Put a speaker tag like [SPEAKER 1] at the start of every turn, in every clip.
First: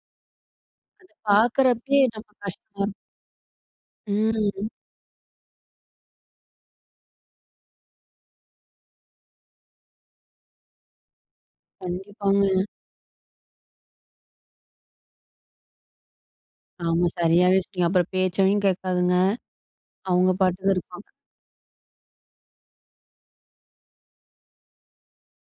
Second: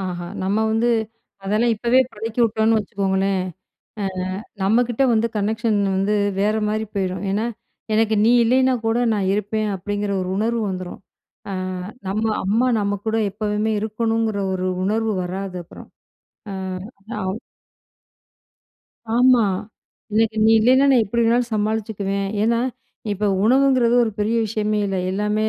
[SPEAKER 1] ஆஹா! நம்ம வந்து, அதெல்லாம் இப்பவே
[SPEAKER 2] பாக்கறப்பயே, நம்ம
[SPEAKER 1] பழக்கிவிட்டோன்னு
[SPEAKER 2] கஷ்டம்.
[SPEAKER 1] வச்சுக்கோங்களேன். ஆ
[SPEAKER 2] ம்.
[SPEAKER 1] நம்மக்கிட்ட வந்து கனெக்ஷன் வந்து வேறமாரி போயிரும். ஏன்னா, எனக்கு நீ இல்லயின்னா கூட நான் இருப்பேன், அப்பிடிங்கிற ஒரு உணர்வு வந்துரும். ஆ நம்ம
[SPEAKER 2] கண்டிப்பாங்க.
[SPEAKER 1] அம்மா நம்ம கூட எப்பவுமே இருக்கணுங்கிற ஒரு உணர்வு வராது அப்புறம். ஆ,
[SPEAKER 2] ஆமா,
[SPEAKER 1] ஆவ்
[SPEAKER 2] சரியாவே சொன்னீங்க. அப்புறம் பேச்சையும் கேட்காதுங்க,
[SPEAKER 1] ஆமா.
[SPEAKER 2] அவுங்க
[SPEAKER 1] எனக்கு நீ
[SPEAKER 2] பாட்டுக்கு
[SPEAKER 1] இல்லயின்னா நான்
[SPEAKER 2] இருப்பாங்க.
[SPEAKER 1] எப்பிடி வேணாலும் சமாளிச்சுக்குவேன். ஏன்னா, இப்ப உணவுங்கிறது ஒரு பெரிய விஷயமே இல்ல. எல்லாமே,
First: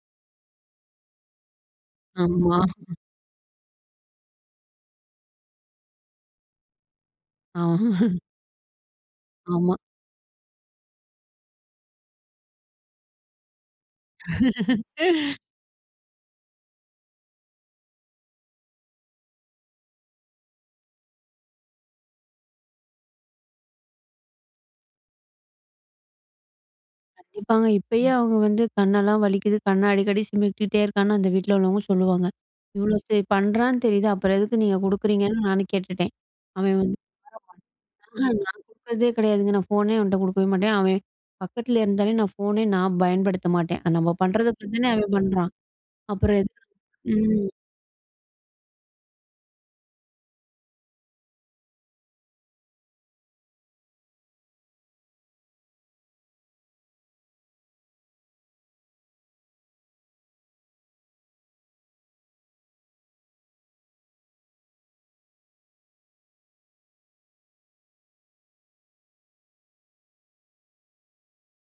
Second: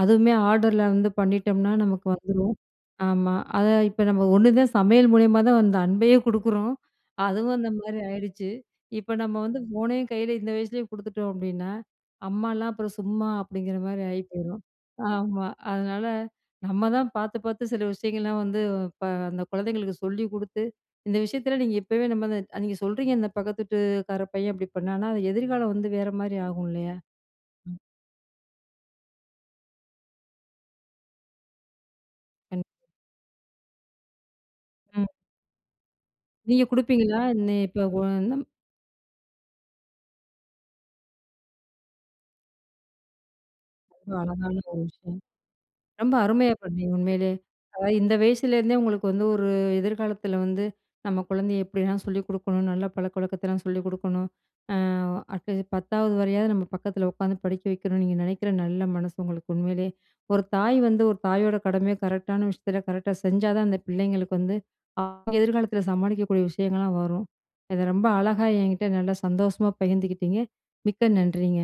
[SPEAKER 1] அதுவுமே ஆர்டர்ல வந்து பண்ணிட்டம்ன்னா நமக்கு வந்துரும்.
[SPEAKER 2] ஆமா.
[SPEAKER 1] ஆமா. அத இப்ப நம்ம ஒண்ணுதான் சமையல் மூலியமா தான் அந்த அன்பையும் குடுக்குறோம். அதுவும்
[SPEAKER 2] ஆ
[SPEAKER 1] அந்தமாரி ஆயிடுச்சு. இப்போ நம்ம வந்து
[SPEAKER 2] ஆமா.
[SPEAKER 1] ஃபோனையும் கையில இந்த வயசுலேயே குடுத்துட்டோம் அப்பிடின்னா, அம்மாலாம் அப்புறம் சும்மா! அப்பிடிங்கிறமாரி ஆயி போயிரும். ஆமா. அதனால, நம்ம தான் பாத்து பாத்து சில விஷயங்கள்லாம் வந்து இப்ப அந்த குழந்தைங்களுக்கு சொல்லிக் கொடுத்து, இந்த விஷயத்தில நீங்க இப்பவே நம்ம அந்த நீங்க சொல்றீங்க இந்த பக்கத்து வீட்டுக்கார பையன் அப்பிடி பண்ணானா, அது எதிர்காலம் வந்து வேறமாரி ஆகும் இல்லயா!
[SPEAKER 2] கண்டிப்பாங்க.
[SPEAKER 1] ம்.
[SPEAKER 2] இப்பயே அவுங்க வந்து கண்ணெல்லாம் வலிக்குது, கண்ண அடிக்கடி சிமிட்டிட்டே இருக்கான்னு அந்த வீட்ல உள்ளவுங்க சொல்லுவாங்க.
[SPEAKER 1] கண்
[SPEAKER 2] இவ்ளோ சரி பண்றான்னு தெரியுது, அப்புறம் எதுக்கு நீங்க
[SPEAKER 1] ம்.
[SPEAKER 2] கொடுக்குறீங்கன்னு நானும் கேட்டுட்டேன்.
[SPEAKER 1] நீங்க
[SPEAKER 2] அவேன் வந்து
[SPEAKER 1] கொடுப்பீங்களா? இன்னே,
[SPEAKER 2] [unintelligible]
[SPEAKER 1] இப்போ [unintelligible]
[SPEAKER 2] நான் குடுக்குறதே கெடையாதுங்க. நான் ஃபோனே அவன்ட்ட குடுக்கவே மாட்டேன். அவேன் பக்கத்தில இருந்தாலே நான் ஃபோனே நான் பயன்படுத்த மாட்டேன்.
[SPEAKER 1] ரொம்ப
[SPEAKER 2] நம்ம
[SPEAKER 1] அழகான
[SPEAKER 2] பண்ணுறதுக்கு
[SPEAKER 1] ஒரு
[SPEAKER 2] பாத்துதானே அவன்
[SPEAKER 1] விஷயம்.
[SPEAKER 2] பண்றான்!
[SPEAKER 1] ரொம்ப
[SPEAKER 2] அப்புறம்
[SPEAKER 1] அருமையா
[SPEAKER 2] எதுக்கா
[SPEAKER 1] பண்ணீங்க, உண்மையிலே.
[SPEAKER 2] ம்.
[SPEAKER 1] அதாவது இந்த வயசுலேருந்தே உங்களுக்கு வந்து ஒரு எதிர்காலத்தில வந்து, நம்ம குழந்தைய எப்பிடியெல்லாம் சொல்லிக் கொடுக்கணும், நல்ல பழக்கவழக்கத்தலாம் சொல்லிக் கொடுக்கணும். ஆ அட்லீஸ்ட் பத்தாவது வரையாவது நம்ம பக்கத்தில உக்காந்து படிக்க வைக்கணும். நீங்க நினைக்கிற நல்ல மனசு உங்களுக்கு உண்மையிலே. ஒரு தாய் வந்து ஒரு தாயோட கடமைய கரெக்ட்டான விஷயத்தில கரெக்ட்டா செஞ்சா தான் அந்த பிள்ளைங்களுக்கு வந்து, [unintelligible] அவெங்க எதிர்காலத்தில சமாளிக்கக்கூடிய விஷயங்கள்லாம் வரும். அத ரொம்ப அழகா என்கிட்ட நல்லா சந்தோஷமா பகிர்ந்துக்கிட்டீங்க, மிக்க நன்றிங்க.